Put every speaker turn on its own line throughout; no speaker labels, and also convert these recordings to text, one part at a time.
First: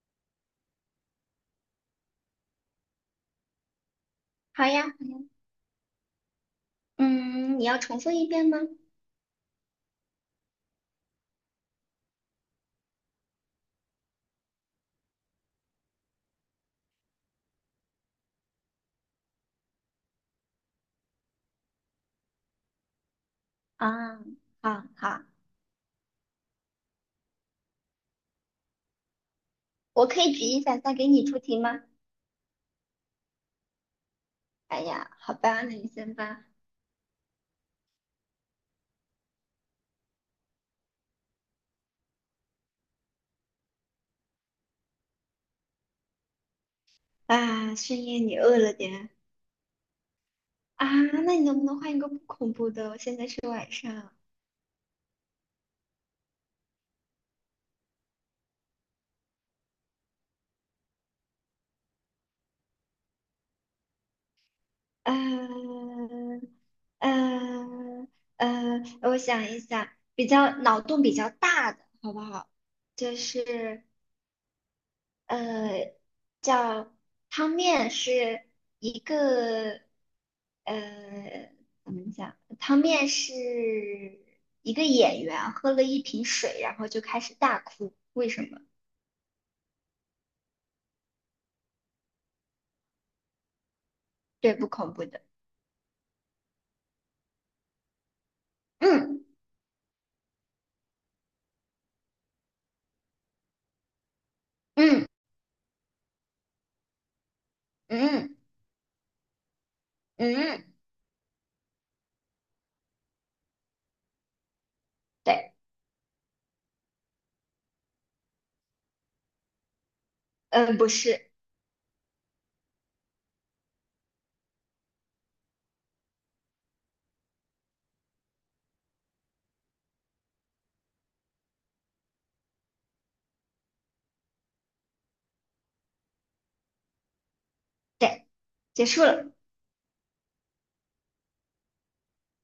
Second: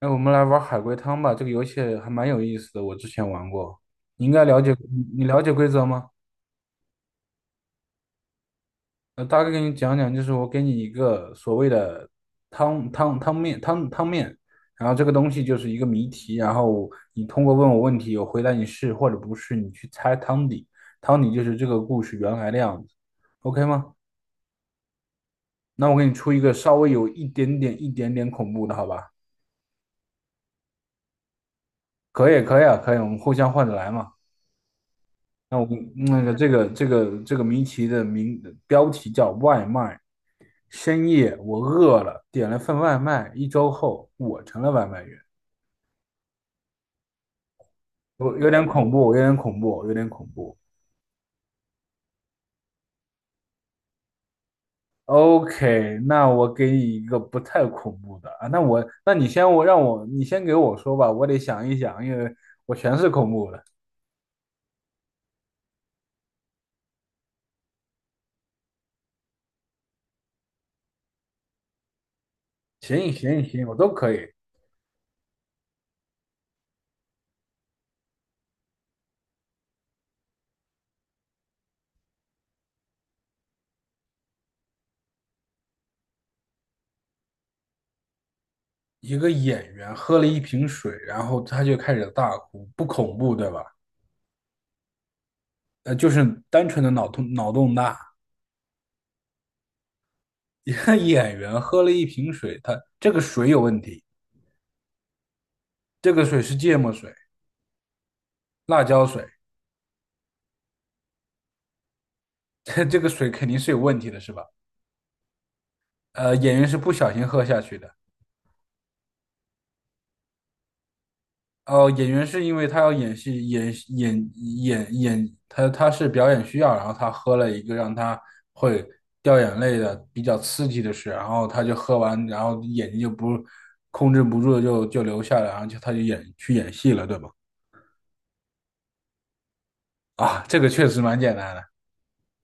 哎，我们来玩海龟汤吧，这个游戏还蛮有意思的，我之前玩过。你应该了
好
解，
呀，
你
好呀。
你了解规则吗？
嗯，你要重复一遍吗？
大概给你讲讲，就是我给你一个所谓的汤面，然后这个东西就是一个谜题，然后你通过问我问题，我回答你是或者不是，你去猜汤底，汤底就是这个故事原来的样子，OK 吗？
啊，好好，
那我给你出一个稍微有一点点恐怖的，好吧？
我可以举一反三给你出题吗？
可以，可以啊，可以，我们互相换着来嘛。
哎呀，好
那
吧，
我
那你
们
先
那个
吧。
这个这个这个谜题的标题叫外卖。深夜我饿了，点了份外卖。一周后，我成了外卖员。
啊，深夜你
我有
饿
点
了
恐
点。
怖，有点恐怖，有点恐怖。
啊？那你能不能换一个不恐怖的？我现在是晚上。
OK，那我给你一个不太恐怖的啊。那我，那你先我让我你先给我说吧，我得想一想，因为我全是恐怖的。
嗯嗯嗯。我想一想，比较脑洞比较大的，好不好？
行
就
行行，我
是
都可以。
呃，叫汤面是一个，呃，怎么讲？汤面是一个演员喝了一瓶水，然后就开始大哭，为什么？
一个演员喝了一瓶水，然后他就开始大哭，不恐怖对吧？
对，不恐怖的。
就是单纯的脑洞大。
嗯
一个演员喝了一瓶水，他这个水有问题，
嗯
这个水是芥末水、
嗯
辣椒水，
嗯。嗯，
这个水肯定是有问题的，是吧？
对。
演员是不小心喝下去的。
嗯，不是。
哦，演员是因为他要演戏，演演演演，他他是表演需要，然后他喝了一个让他会掉眼泪的比较刺激的事，然后他就喝完，然后眼睛就不控制不住就流下来，然后他就去演戏了，对吧？
对，结束了。
啊，这个确实蛮简单的。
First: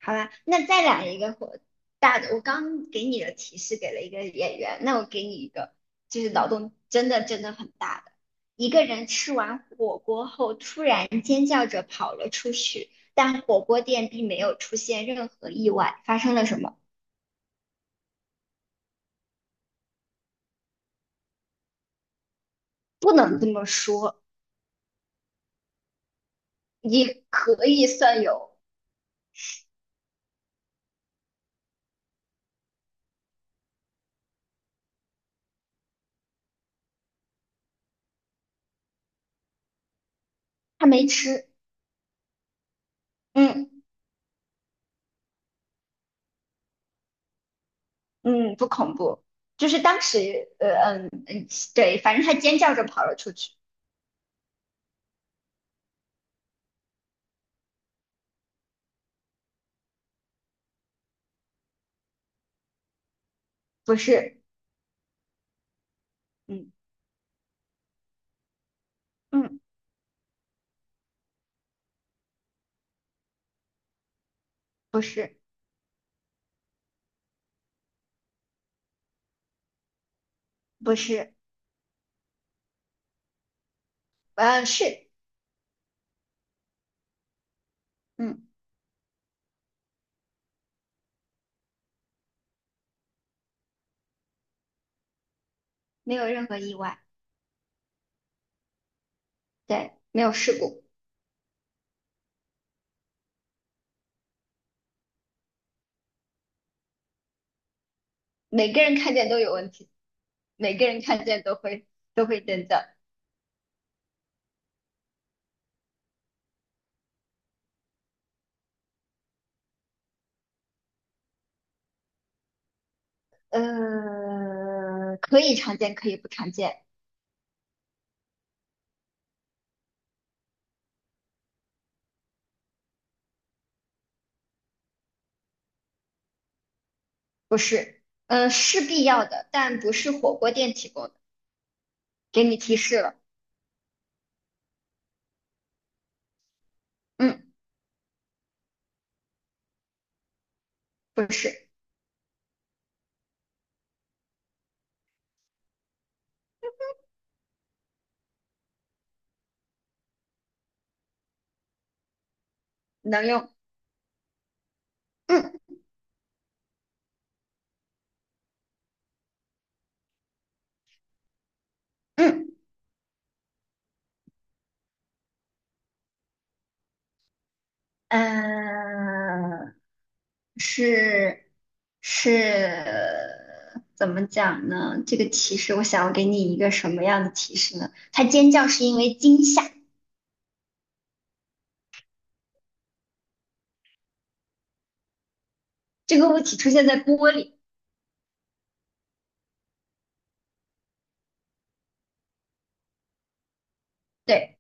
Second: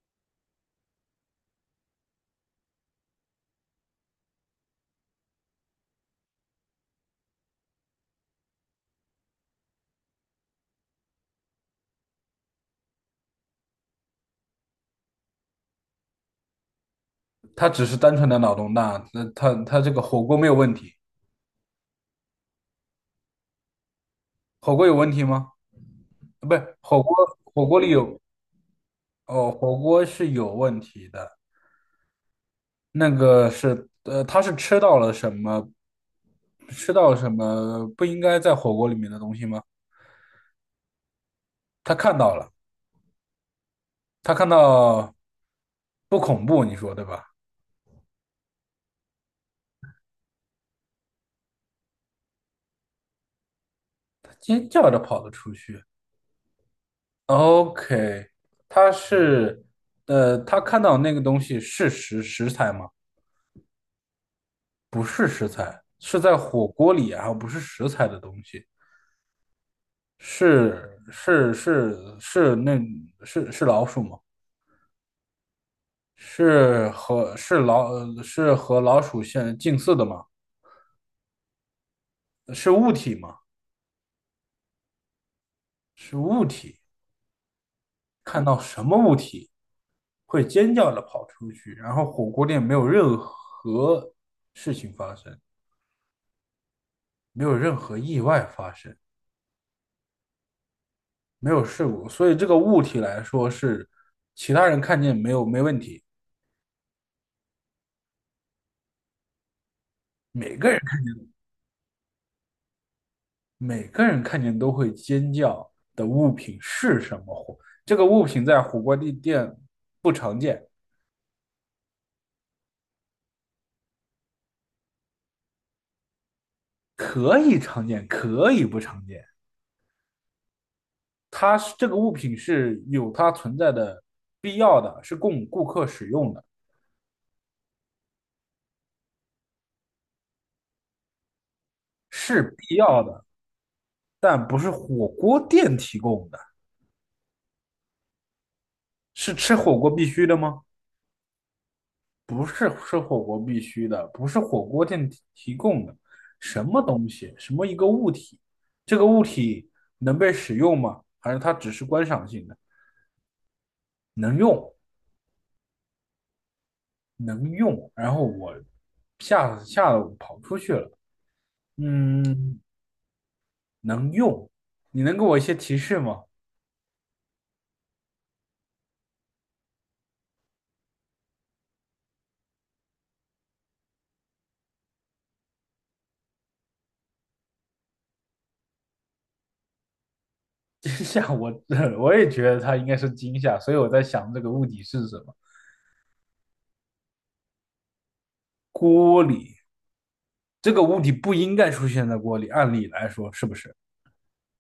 好吧，那再来一个火大的。我刚给你的提示给了一个演员，那我给你一个，就是脑洞真的真的很大的。一个人吃完火锅后，突然尖叫着跑了出去，但火锅店并没有出现任何意外，发生了什么？
他只是单纯的脑洞大，那他这个火锅没有问题，
不能这么说。
火锅有问题吗？不是，
也
火
可
锅
以
里有
算有。
哦，火锅是有问题的，那个是他是吃到了什么，吃到了什么不应该在火锅里面的东西吗？
他没吃。
他看到了，
嗯
他看到不恐怖，你说对吧？
嗯，不恐怖。就是当时，嗯嗯，对，反正他尖叫着跑了出去。
他尖叫着跑了出去。OK，他是他看到那个东西是食材吗？
不是。
不是食材，是在火
嗯
锅里啊，然后不是食材的东西，
嗯。
是是是是那，是是老鼠吗？
不是。
是和是老是和老鼠相近似的吗？
不是，
是物体吗？
是。
是物体，看
嗯，
到什么物体会尖叫的跑出去，然后火锅店没有任何事情发生，
没有任何意外。
没有任何意外发生，
对，没有事故。
没有事故，所以这个物体来说是其他人看见没有没问题。
每个人看见都有问题。
每个
每
人。
个人看见都会真的。
每个人看见都会尖叫的物品是什么火？这个物品在火锅地店不常见，
可以常见，可以不常见。
可以常见，可以不常见。这个物品是有它存在的必要的，是供顾客使用的，
不是，是必要的，但不是火锅店提供的。
是
给你提
必
示
要
了。
的，但不是火锅店提供的，
嗯，
是吃火锅必须的吗？
不是。
不是吃火锅必须的，不是火锅店提供的，什么东西，什么一个物体，这个物体能被使用吗？还是它只是观赏性的？
能用。
能用，
嗯
能用。然后我吓得我跑出去了。
嗯。
嗯，能用，你能给我一些提示吗？
嗯，是是，怎么讲呢？这个提示，我想要给你一个什么样的提示呢？他尖叫是因为惊吓。
惊吓我，我也觉得它应该是惊吓，所以我在想这个物体是什么？
这个物体出现在玻璃。
锅里，这个物体不应该出现在锅里，按理来说是不是？
对。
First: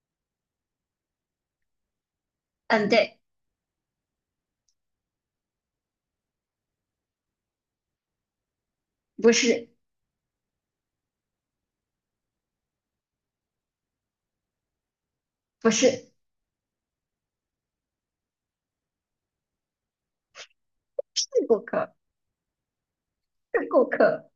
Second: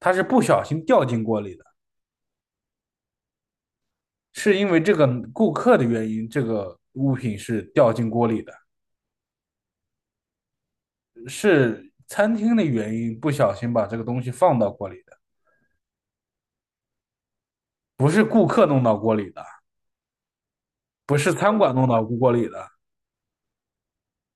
他是不小心掉进锅里的，
嗯，对。
是因为这个顾客的原因，这个物品是掉进锅里的，
不是。
是餐厅的原因不小心把这个东西放到锅里的，
不是。
不是顾客弄到锅里的，不
是
是餐
顾
馆弄
客，
到锅里的，
是顾客。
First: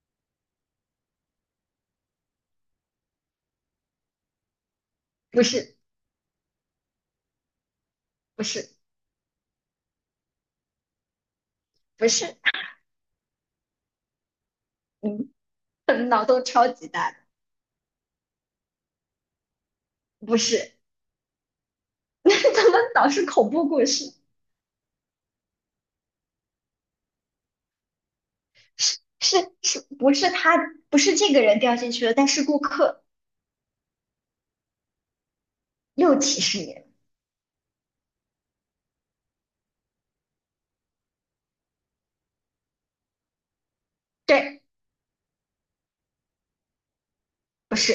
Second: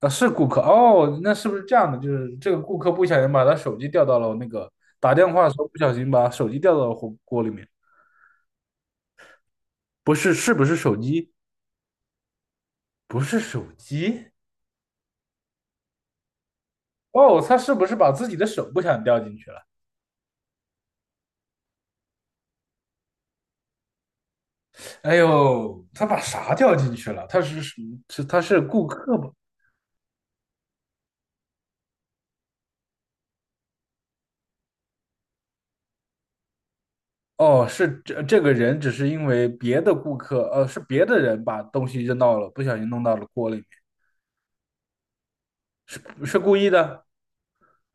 啊，是顾客哦，那是不是这样的？就是这个顾客不小心把他手机掉到了那个打电
不
话的时候不
是。
小心把手机掉到了火锅里面，
不是。
不是，是不是手机？
不是。
不是手机
嗯，可能脑洞超级大的。
哦，他是不是把自己的手不小心掉进去了？
不是。怎么老是恐怖故事？
哎呦，他把啥掉进去了？是他是顾
是
客吧？
是是，不是他。不是这个人掉进去了，但是顾客。又提示你。
哦，这个人只是因为别的顾客，是别的人把东西扔到了，不小心弄到了锅里面，
对。
是是故意的？
不是。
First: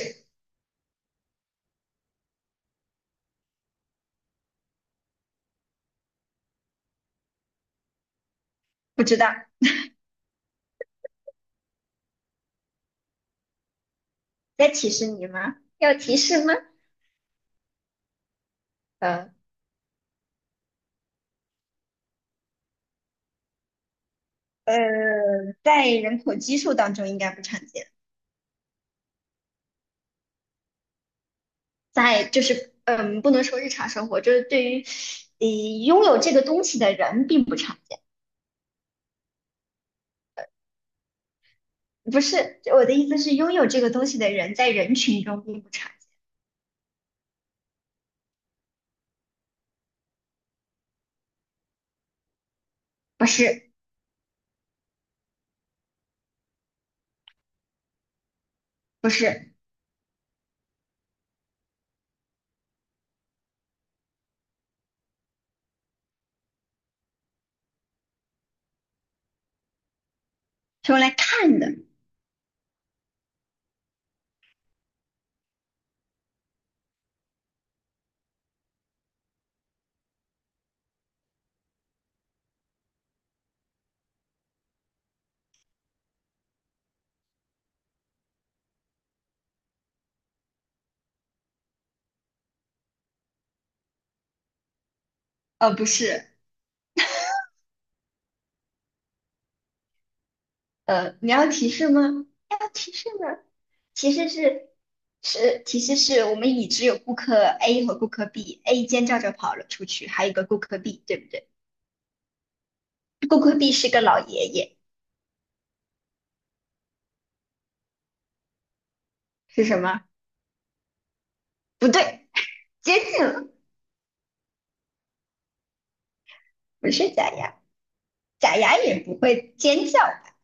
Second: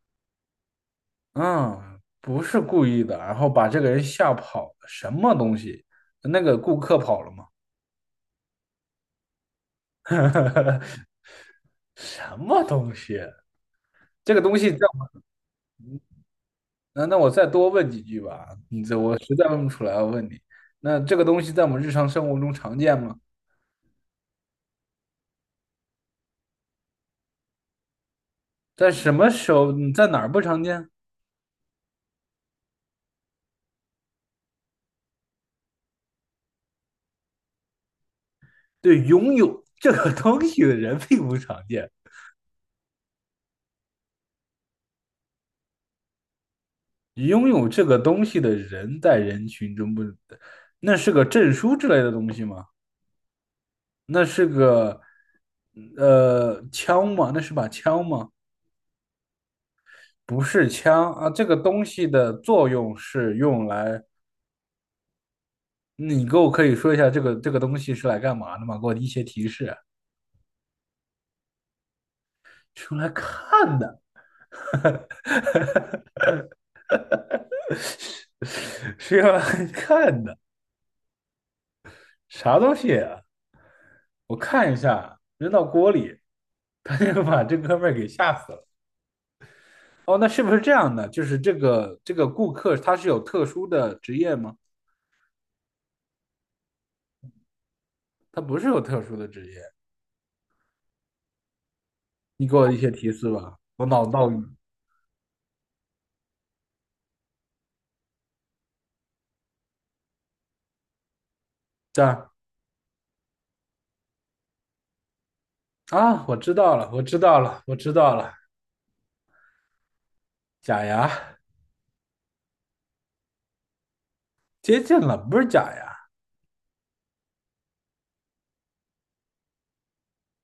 嗯，不是故意的，然后把这个人吓跑了什么东西？那个顾客跑了吗？
不知道。
什么东西？这个东
在
西在……
提示你吗？要提示吗？
那那我再多问几句吧，你这我
呃，
实在问不出来，我问你，那这个东西在我们日常生活中常见吗？
呃，在人口基数当中应该不常见。
在什么时候，你在哪儿不常见？
在就是不能说日常生活，就是对于呃拥有这个东西的人并不常见。
对，拥有这个东西的人并不常见，
不是，我的意思是拥有这个东西的人在人群中并不常见。
拥有这个东西的人在人群中不，那是个证书之类的东西吗？
不是。
那是个枪吗？那是把枪吗？
不是。
不是枪啊，这个东西的作用是用来，你给我可以说一下这个东西是来干嘛的吗？给我一些提示啊，
是用来看的。
是用来看的，是用来看的。啥东西？我看一下，扔到锅里，他就把这哥们儿给吓死了。哦，那是不是这样的？就是这个顾客他是有特殊的职业吗？
不是。
他不是有特殊的职业，
你要提示吗？
你给
要
我一些
提示
提示
吗？
吧。我脑
提示
到底
是是提示是我们已知有顾客 A 和顾客 B，A 尖叫着跑了出去，还有一个顾客 B，对不对？
这儿
顾客 B 是个老爷爷，
啊，我知道了，我知道了，我知道了。
是什么？
假牙
不对。接近了。
接近了，不是假牙，
不是假牙。假牙也不会尖叫吧？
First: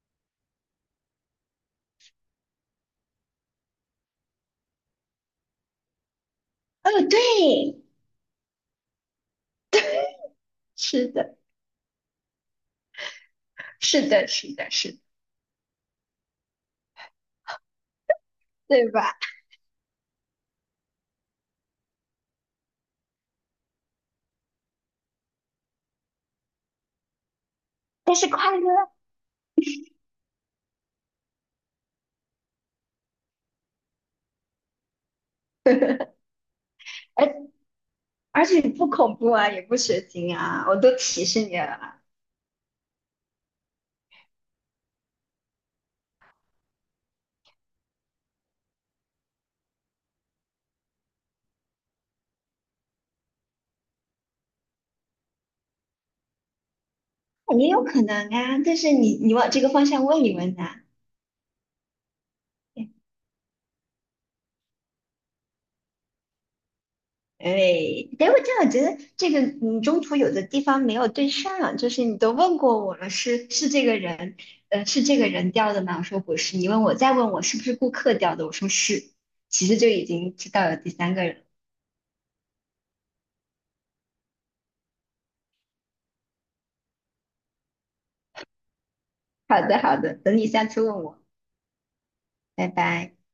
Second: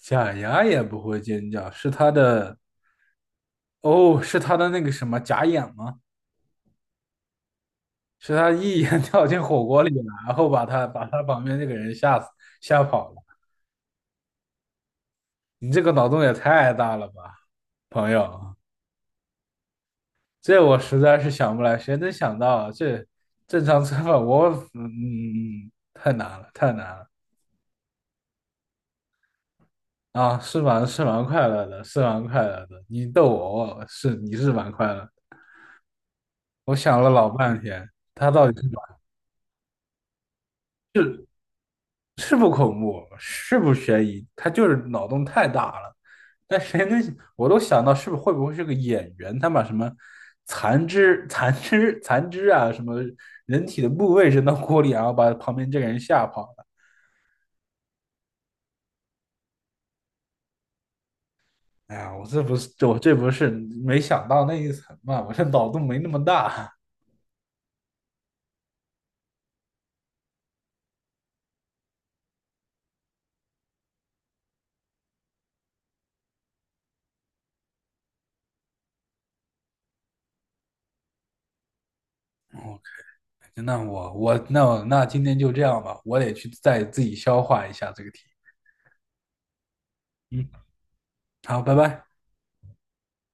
假牙也不会尖叫，是他的哦，是他的那个什么假眼吗？
哦，对。
是他一眼 跳进火锅里了，然后把他把
是
他
的，
旁边那个人吓跑了。
是的，是的，是的，
你这个脑洞也太大了吧，朋友！
对吧？
这我实在是想不来，谁能想到啊这正常吃饭？我嗯嗯嗯，太难了，太难了
但是快乐。
啊！是蛮快乐的，是蛮快乐的。你逗我，我是你是蛮快乐的我想了
而
老半天，他
而
到底
且
是。
不恐怖啊，也不血腥啊，我都提示你了。
是不恐怖，是不悬疑，他就是脑洞太大了。但谁能，我都想到会不会是个演员，他把什么残肢啊，什么人体的部位扔到锅里，然后把旁边这个人吓跑了。
也有可能啊，但是你往这个方向问一问呐。
哎呀，我这不是没想到那一层嘛，我这脑洞没那么大。
哎，等会这样，我觉得这个你中途有的地方没有对上，就是你都问过我了，是这个人，是这个人掉的吗？我说不是。你问我再问我是不是顾客掉的，我说是，其实就已经知道了第三个人。
我那我我那我那今天就这样吧，我得去再自己消化一下这个题。
好的好的，等你
嗯，
下次问我。
好，拜拜。
拜拜。